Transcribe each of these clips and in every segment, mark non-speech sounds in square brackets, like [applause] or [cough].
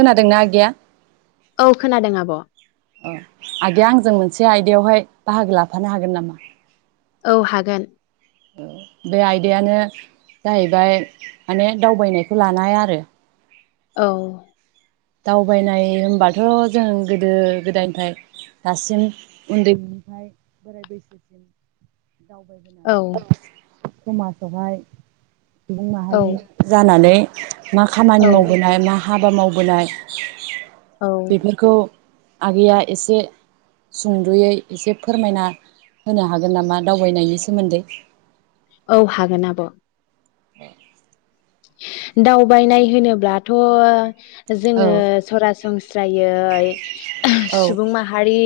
खोनादोंना आगैया औ खोनादों आब'। अ आगैया आंजों मोनसे आयदायावहाय बाहागो लाफानो हागोन नामा? औ हागोन। औ बे आयदायानो जाहैबाय माने दावबायनायखौ लानाय आरो औ दावबायनाय होमबाथ' जों गोदो गोदायनिफ्राय दासिम उन्दैनिफ्राय बोराय बैसोसिम औ दावबायबोनानै औ समाजावहाय सुबुं औ माहारि जानानै मा खामानि औ मावबोनाय मा हाबा मावबोनाय औ [inaudible] बेफोरखौ आगैया एसे सुंदुयै एसे फोरमायना होनो हागोन नामा दावबायनायनि सोमोन्दै? औ हागोन आब'। अ दावबायनाय होनोब्लाथ' जोङो औ सरासनस्रायै औ सुबुं माहारि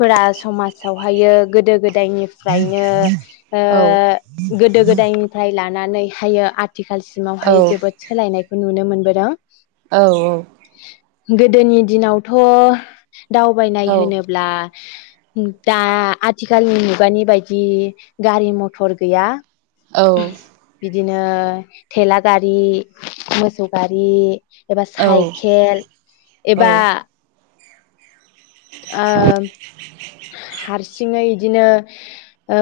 फोरा समाजावहायो गोदो गोद दाय निफ्रायनो ओ गोदो गोदायनिफ्राय ला नानै हायो आथिखाल सिमावहाय जोबोद सोलायनाय खौ नुनो मोनबोदों। औ औ गोदोनि दिनावथ' दावबायनाय होनोब्ला दा आथिखालनि मुगानि बायदि गारि मथर गैया। औ दिनो थेला गारि मोसौ गारि एबा साइकेल एबा ओम हारसिङै दिनो ओ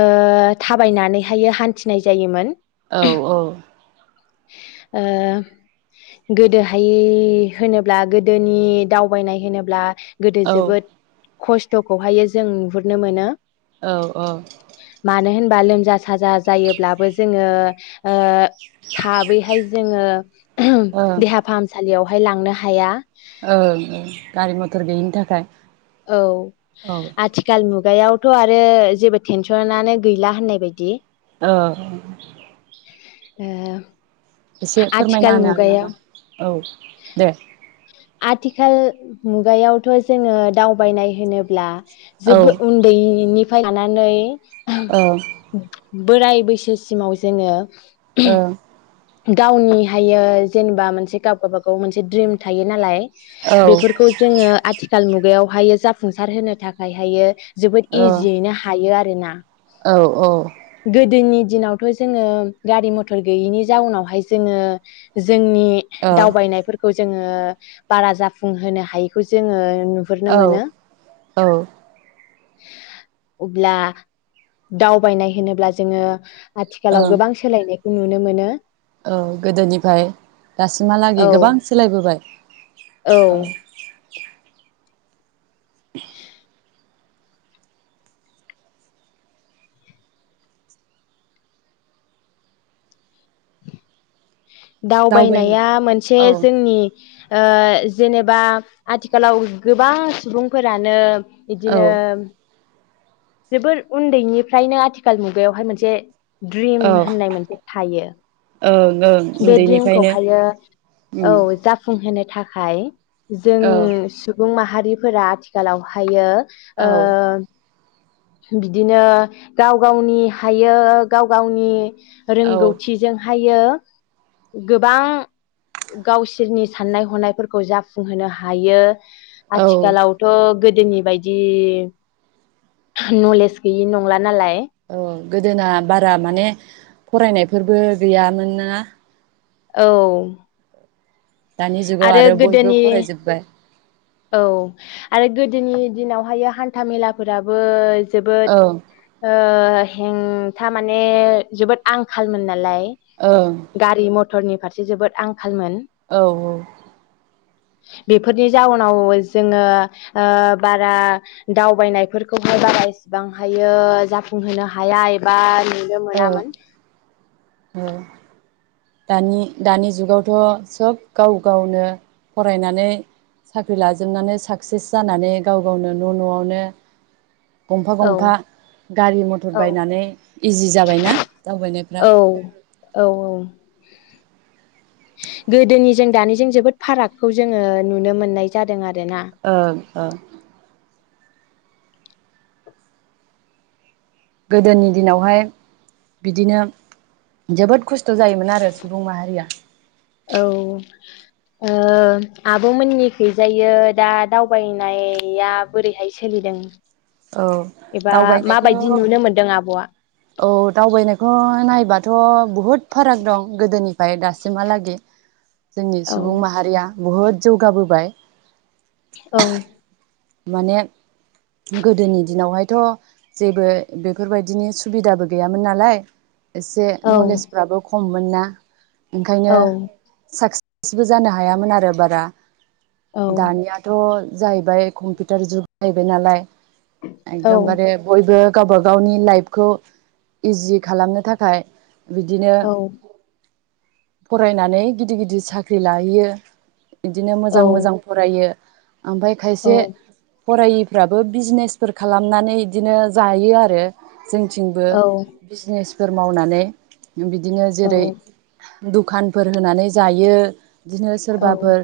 थाबायनानैहाय हान्थिनाय जायोमोन। औ ओ गोदोहाय होनोब्ला गोदोनि दावबायनाय होनोब्ला गोदो जोबोद खस्थ'खौहायो जों नुहुरनो मोनो। औ औ बा लोमजा साजा जायोब्लाबो जोङो [inaudible] ओ थाबैहाय जोङो देहा फाहामसालियाव बेहाय लांनो हाया ओंं ओं गारि मथर गैयिनि थाखाय औ औ आथिखाल मु गायावथ' आरो जेबो टेनसनानो गैला होननाय बायदि औ ओ एसे फोरमायना आथिखाल होनो हागोन मुगायाव नामा औ दे आथिखाल मुगायावथ' जोङो दावबायनाय होनोब्ला औ जेबो ओ उन्दैनि फाय लानानै ओ ओम बोराय बैसोसिमाव जोङो औ गावनि हायो जेनेबा मोनसे गाव गबागाव मोनसे द्रिम थायो नालाय ओ बेफोरखौ जोङो आथिखाल मुगायाव हायो जाफुंसार होनो थाखाय हायो जोबोद इजियैनो हायो आरो ना औ औ दिनावथ' जोङो गारि मथर गैयिनि जाउनावहाय जोङो जोंनि औ दावबायनायफोरखौ जोङो बारा जाफुंहोनो हायैखौ जोङो नुहुरनो मोनो औ अब्ला दावबायनाय होनोब्ला जोङो आथिखालाव ओं गोबां सोलायनाय नुनो मोनो। औ गोदोनिफ्राय दासिम औ हालागि गोबां सोलायबोबाय औ [inaudible] दावबायनो दावबायनाया मोनसे औ जोंनि ओ जेनेबा आथिखालाव गोबां सुबुंफोरानो औ इदिनो जोबोर उन्दैनिफ्रायनो आथिखाल मुगायावहाय मोनसे ड्रिम औ होननाय मोनसे थायो। ओं ओं बे उन्दैनिफ्रायनो ड्रिमखौहायो औ उम जाफुं होनो थाखाय जों औ सुबुं मा हारिफोरा आथिखालाव हायो ओ औ बिदिनो गाव गावनि हायो गाव गावनि औ रोंगौथिजों हायो गोबां गावसोरनि साननाय हनायफोरखौ जाफुंहोनो हायो। औ आथिखालावथ' गोदोनि बायदि नलेज गैयि नंला नालाय। औ गोदोना बारा माने फरायनायफोरबो गैयामोन ना औ दानि जुगाव आरो बयबो फरायजोब्बाय। औ आरो गोदोनि दिनावहायो हान्था मेलाफोराबो जोबोद ओं ओ हेंथा माने जोबोद आंखालमोन नालाय ओं गारि म टरनि फारसे जोबोद आंखालमोन। औ औ बेफोरनि जाउन आव जोङो ओ बारा दावबायनायफोरखौहाय बारा एसेबां हायो जाफुंहोनो हाया एबा नुनो ओ मोनामोन। औ दानि दानि जुगावथ सब गाव गावनो फरायनानै साख्रि लाजोबनानै साक्सेस जानानै गाव गावनो न' न'आवनो गंफा औ गंफा गारि मथर औ बायनानै इजि जाबायना दावबायनायफ्रा। औ औ औ। गोदोनि जों दानिजों जोबोद फारागखौ जोङो नुनो मोननाय जादों आर ओं ओं गोदोनि दिनावहाय बिदिनो जोबोद खस्थ जायोमोन आरो सुबुं माहारिया। औ ओ आब मोननिखैजायो दा दावबायनाया बोरैहाय सोलिदों? औ एबा दावबायनायखौ माबायदि नुनो मोनदों आबआ? औ दावबायनायखौ नायबाथ बुहुद फाराग दं गोदोनिओफाय दासिमहालागि जोंनि औ सुबुं माहारिया बुहुद जौगाबोबाय। औ माने गोदोनि दिनावहायथ जेबो बेफोरबायदिनि सुबिदाबो गैयामोन नालाय। एसे औ नलेजफोराबो खममोनना [inaudible] ओंखायनो औ साक सेजबो जानो हायामोन आरो बारा। औ दानियाथ जाहैबाय कम्पिउटार जुग जाहैबाय नालाय। औ एदमबारे बयबो गाबा गावनि लाइफखौ इजि खालामनो थाखाय बिदिनो औ फरायनानै गिदिर गिदिर साख्रि लाहैयो। इदिनो मोजां औ मोजां फरायो आमफ्राय औ खायसे फरायिफ्राबो बिजनेसफोर खालामनानै इदिनो जायो आरो। जोंनिथिंबो औ बिजनेस फोर मावनानै। उ बिदिनो जेरै दुखानफोर होनानै जायो। बिदिनो औ सोरबाफोर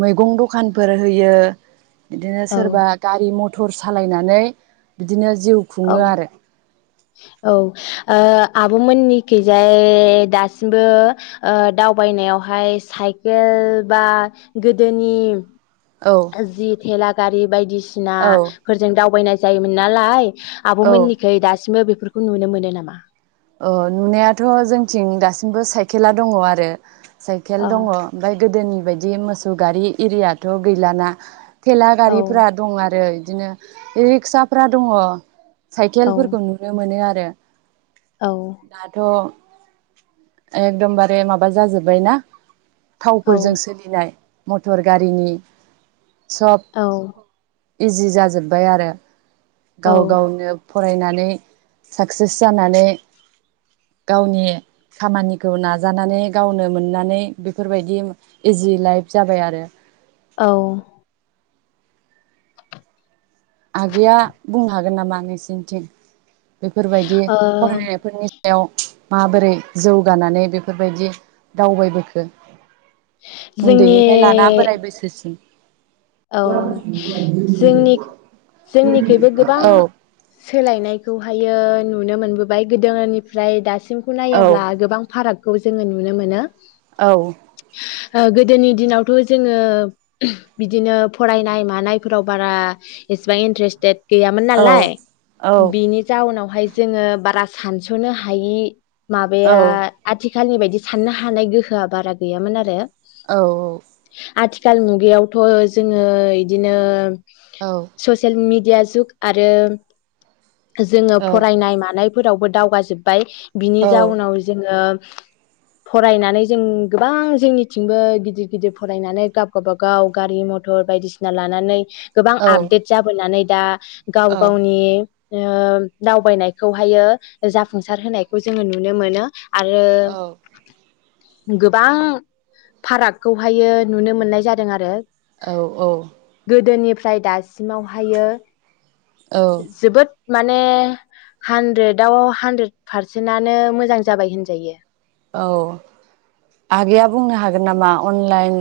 मैगं दखानफोर होयो। इदिनो औ सोरबा गारि मथ टर सालायनानै बिदिनो जिउ खुङो आरो। औ ओ आब' मोननिखैजाय दासिमबो ओ दावबायनायावहाय साइकेल बा गोदोनि औ जि थेलागारि औ बायदिसिनाफोरजों दावबायनाय जायो मोननालाय औ आबमोननिखै दासिमबो बे बेफोरखौ नुनो मोनो नामा अ नुनायाथ जोंथिं दासिमबो साइकेला दङ आरो साइकेल औ दङ ओमफ्राय गोदोनि बेबायदि मोसौ गारि एरियाथ गैलाना थेला औ गारिफोरा दं आरो बिदिनो रिक्साफ्रा दङ औ साइकेलफोरखौ नुनो मोनो आरो दे औ दाथ एकदमबारे माबा जाजोबबाय ना औ थावफोरजों सोलिनाय मटर गारिनि सब औ इजि जाजोबबाय आरो औ गाव गावनो फरायनानै साक्सेस जानानै गावनि खामानिखौ नाजानानै गावनो मोननानै बेफोरबायदि इजि लाइफ जाबाय आरो औ आगैया बुंनो हागोन नामा नोंसिोरनिथिं बेफोरबायदि ओ फरायनायफोरनि याव माबोरै जौगानानै बेफोरबायदि दावबायबोखो जोंनि उन्दैनिफ्राय लाना बोराय बैसोसिम औ जोंनि [unintelligible] जोंनिखैबो गोबां औ सोलायनायखौहाय नुनो मोनबोबाय गोदोनिफ्राय दासिम सि खौ औ नायोब्ला गोबां फाराग खौ जोङो नुनो मोनो औ गोदोनि दिनावथ' जोङो बिदिनो फरायनाय मानायफोराव बारा एसेबां इन्ट्रेस्टेट गैयामोन औ नालाय औ बिनि जाउनाव बेहाय जोङो बारा सानस'नो हायि औ माबाया आथिखाल आथिखालनि बायदि साननो हानाय गोहोआ बारा गैयामोन आरो औ औ आथिखाल मुगायाव थ' जोङो इदिनो औ ससेयेल मिड दिया जुग आरो जोङो औ फरायनाय मानाय फोरावबो दावगाजोबबाय बिनि औ जाउनाव जोङो फरायनानै जों गोबां जोंनिथिंबो गिदिर गिदिर फरायनानै गाब गा बागाव गारि मथर बायदिसिना लानानै गोबां आपडेट जाबोनानै दा गाव गावनि ओ दावबायनायखौहायो जाफुंसार होनायखौ जोङो नुनो मोनो। आरो गोबां फारागखौहायो नुनो मोननाय जादों आरो औ औ फ्राय दासिमावहायो औ जोबोद माने हानद्रेदाव हानद्रेद पारसेनानो मोजां जाबाय होनजायो। औ आगैया बुंनो हागोन नामा अनलाइन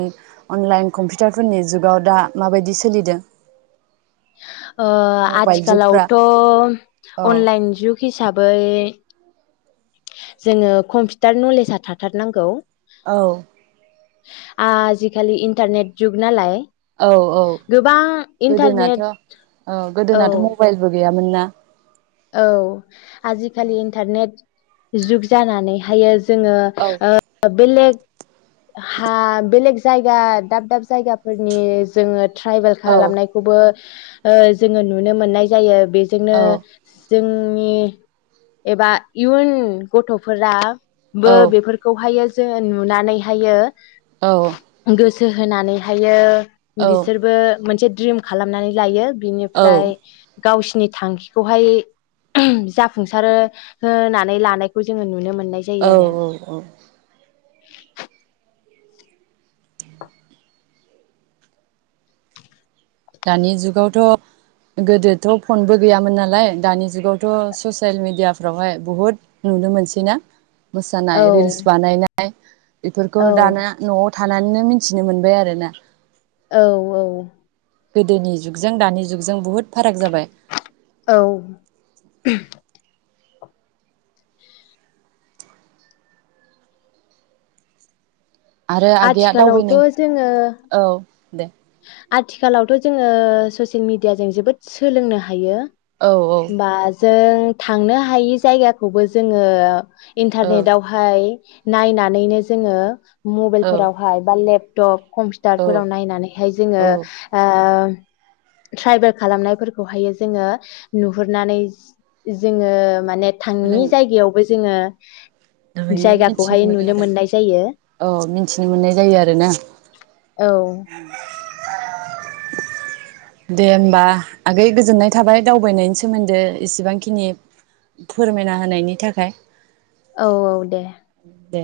अनलाइन कम्पिउटारफोरनि जुगाव दा माबायदि सोलिदों? ओ मबाइल जुगफ्रा आथिखालावथ' औ अनलाइन जुग हिसाबै जोङो कम्पिटार नलेस आ थाथारनांगौ। औ आजिखालि इन्टारनेट जुग नालाय औ औ गोबां इन्टारनेट गोदोनाथ' औ औ गोदोनाथ' मबाइलबो गैया मोनना औ आजिखालि इन्टारनेट जुग जानानैहायो जोङो औ ओ बेलेग हा बेलेग जायगा दाब दाब जायगाफोरनि जोङो ट्राइभेल औ खालामनायखौबो ओ जोङो नुनो मोननाय जायो। बेजोंनो औ जोंनि एबा इयुन गथ'फोरा औ बो बेफोरखौहायो जोङो नुनानैहायो औ [unintelligible] होनानैहायो बिसोरबो मोनसे द्रिम खालामनानै लायो औ बिनिफ्राय गावसिनि थांखिखौहाय जाफुंसार होनानै लानायखौ जोङो नुनो मोनो औ औ औ दानि जुगावथ' गोदोथ' फनबो गैयामोन नालाय दानि जुगावथ' ससियेल मिेडियाफ्रावहाय बुहुद नुनो मोनसैना औ मोसानाय रिल्स बानायनाय [unintelligible] बेफोरखौ औ दाना न'आव थानानैनो मिथिनो मोनबाय आरोना औ औ गोदोनि जुगजों दानि जुगजों बुहुद फाराग जाबाय औ [unintelligible] आरो आगैया आथिखालावथ' दावबायनायनि जोङो औ दे आथिखालावथ' जोङो ससियेल मिेडियाजों जोबोद सोलोंनो हायो औ औ बा जों थांनो हायि जायगाखौबो जोङो औ इन्टारनेटावहाय नायनानैनो जोङो औ मबाइलफोरावहाय बा लेप टप औ कम्पिउटारफोराव नायनानै जोङो औ आ आम ट्राइभेल खालामनायफोरखौहायो जोङो नुहुरनानै जोङो माने थांनि जायगायावबो जोङो नुयो मिथिनो जायगाखौहाय मोनो नुनो आरो मोननाय जायो औ मिथिनो मोननाय जायो आरोना। औ दे होनबा आगै गोजोननाय थाबाय दावबायनायनि सोमोन्दै इसेबांखिनि फोरमायना होनायनि थाखाय। औ औ दे। दे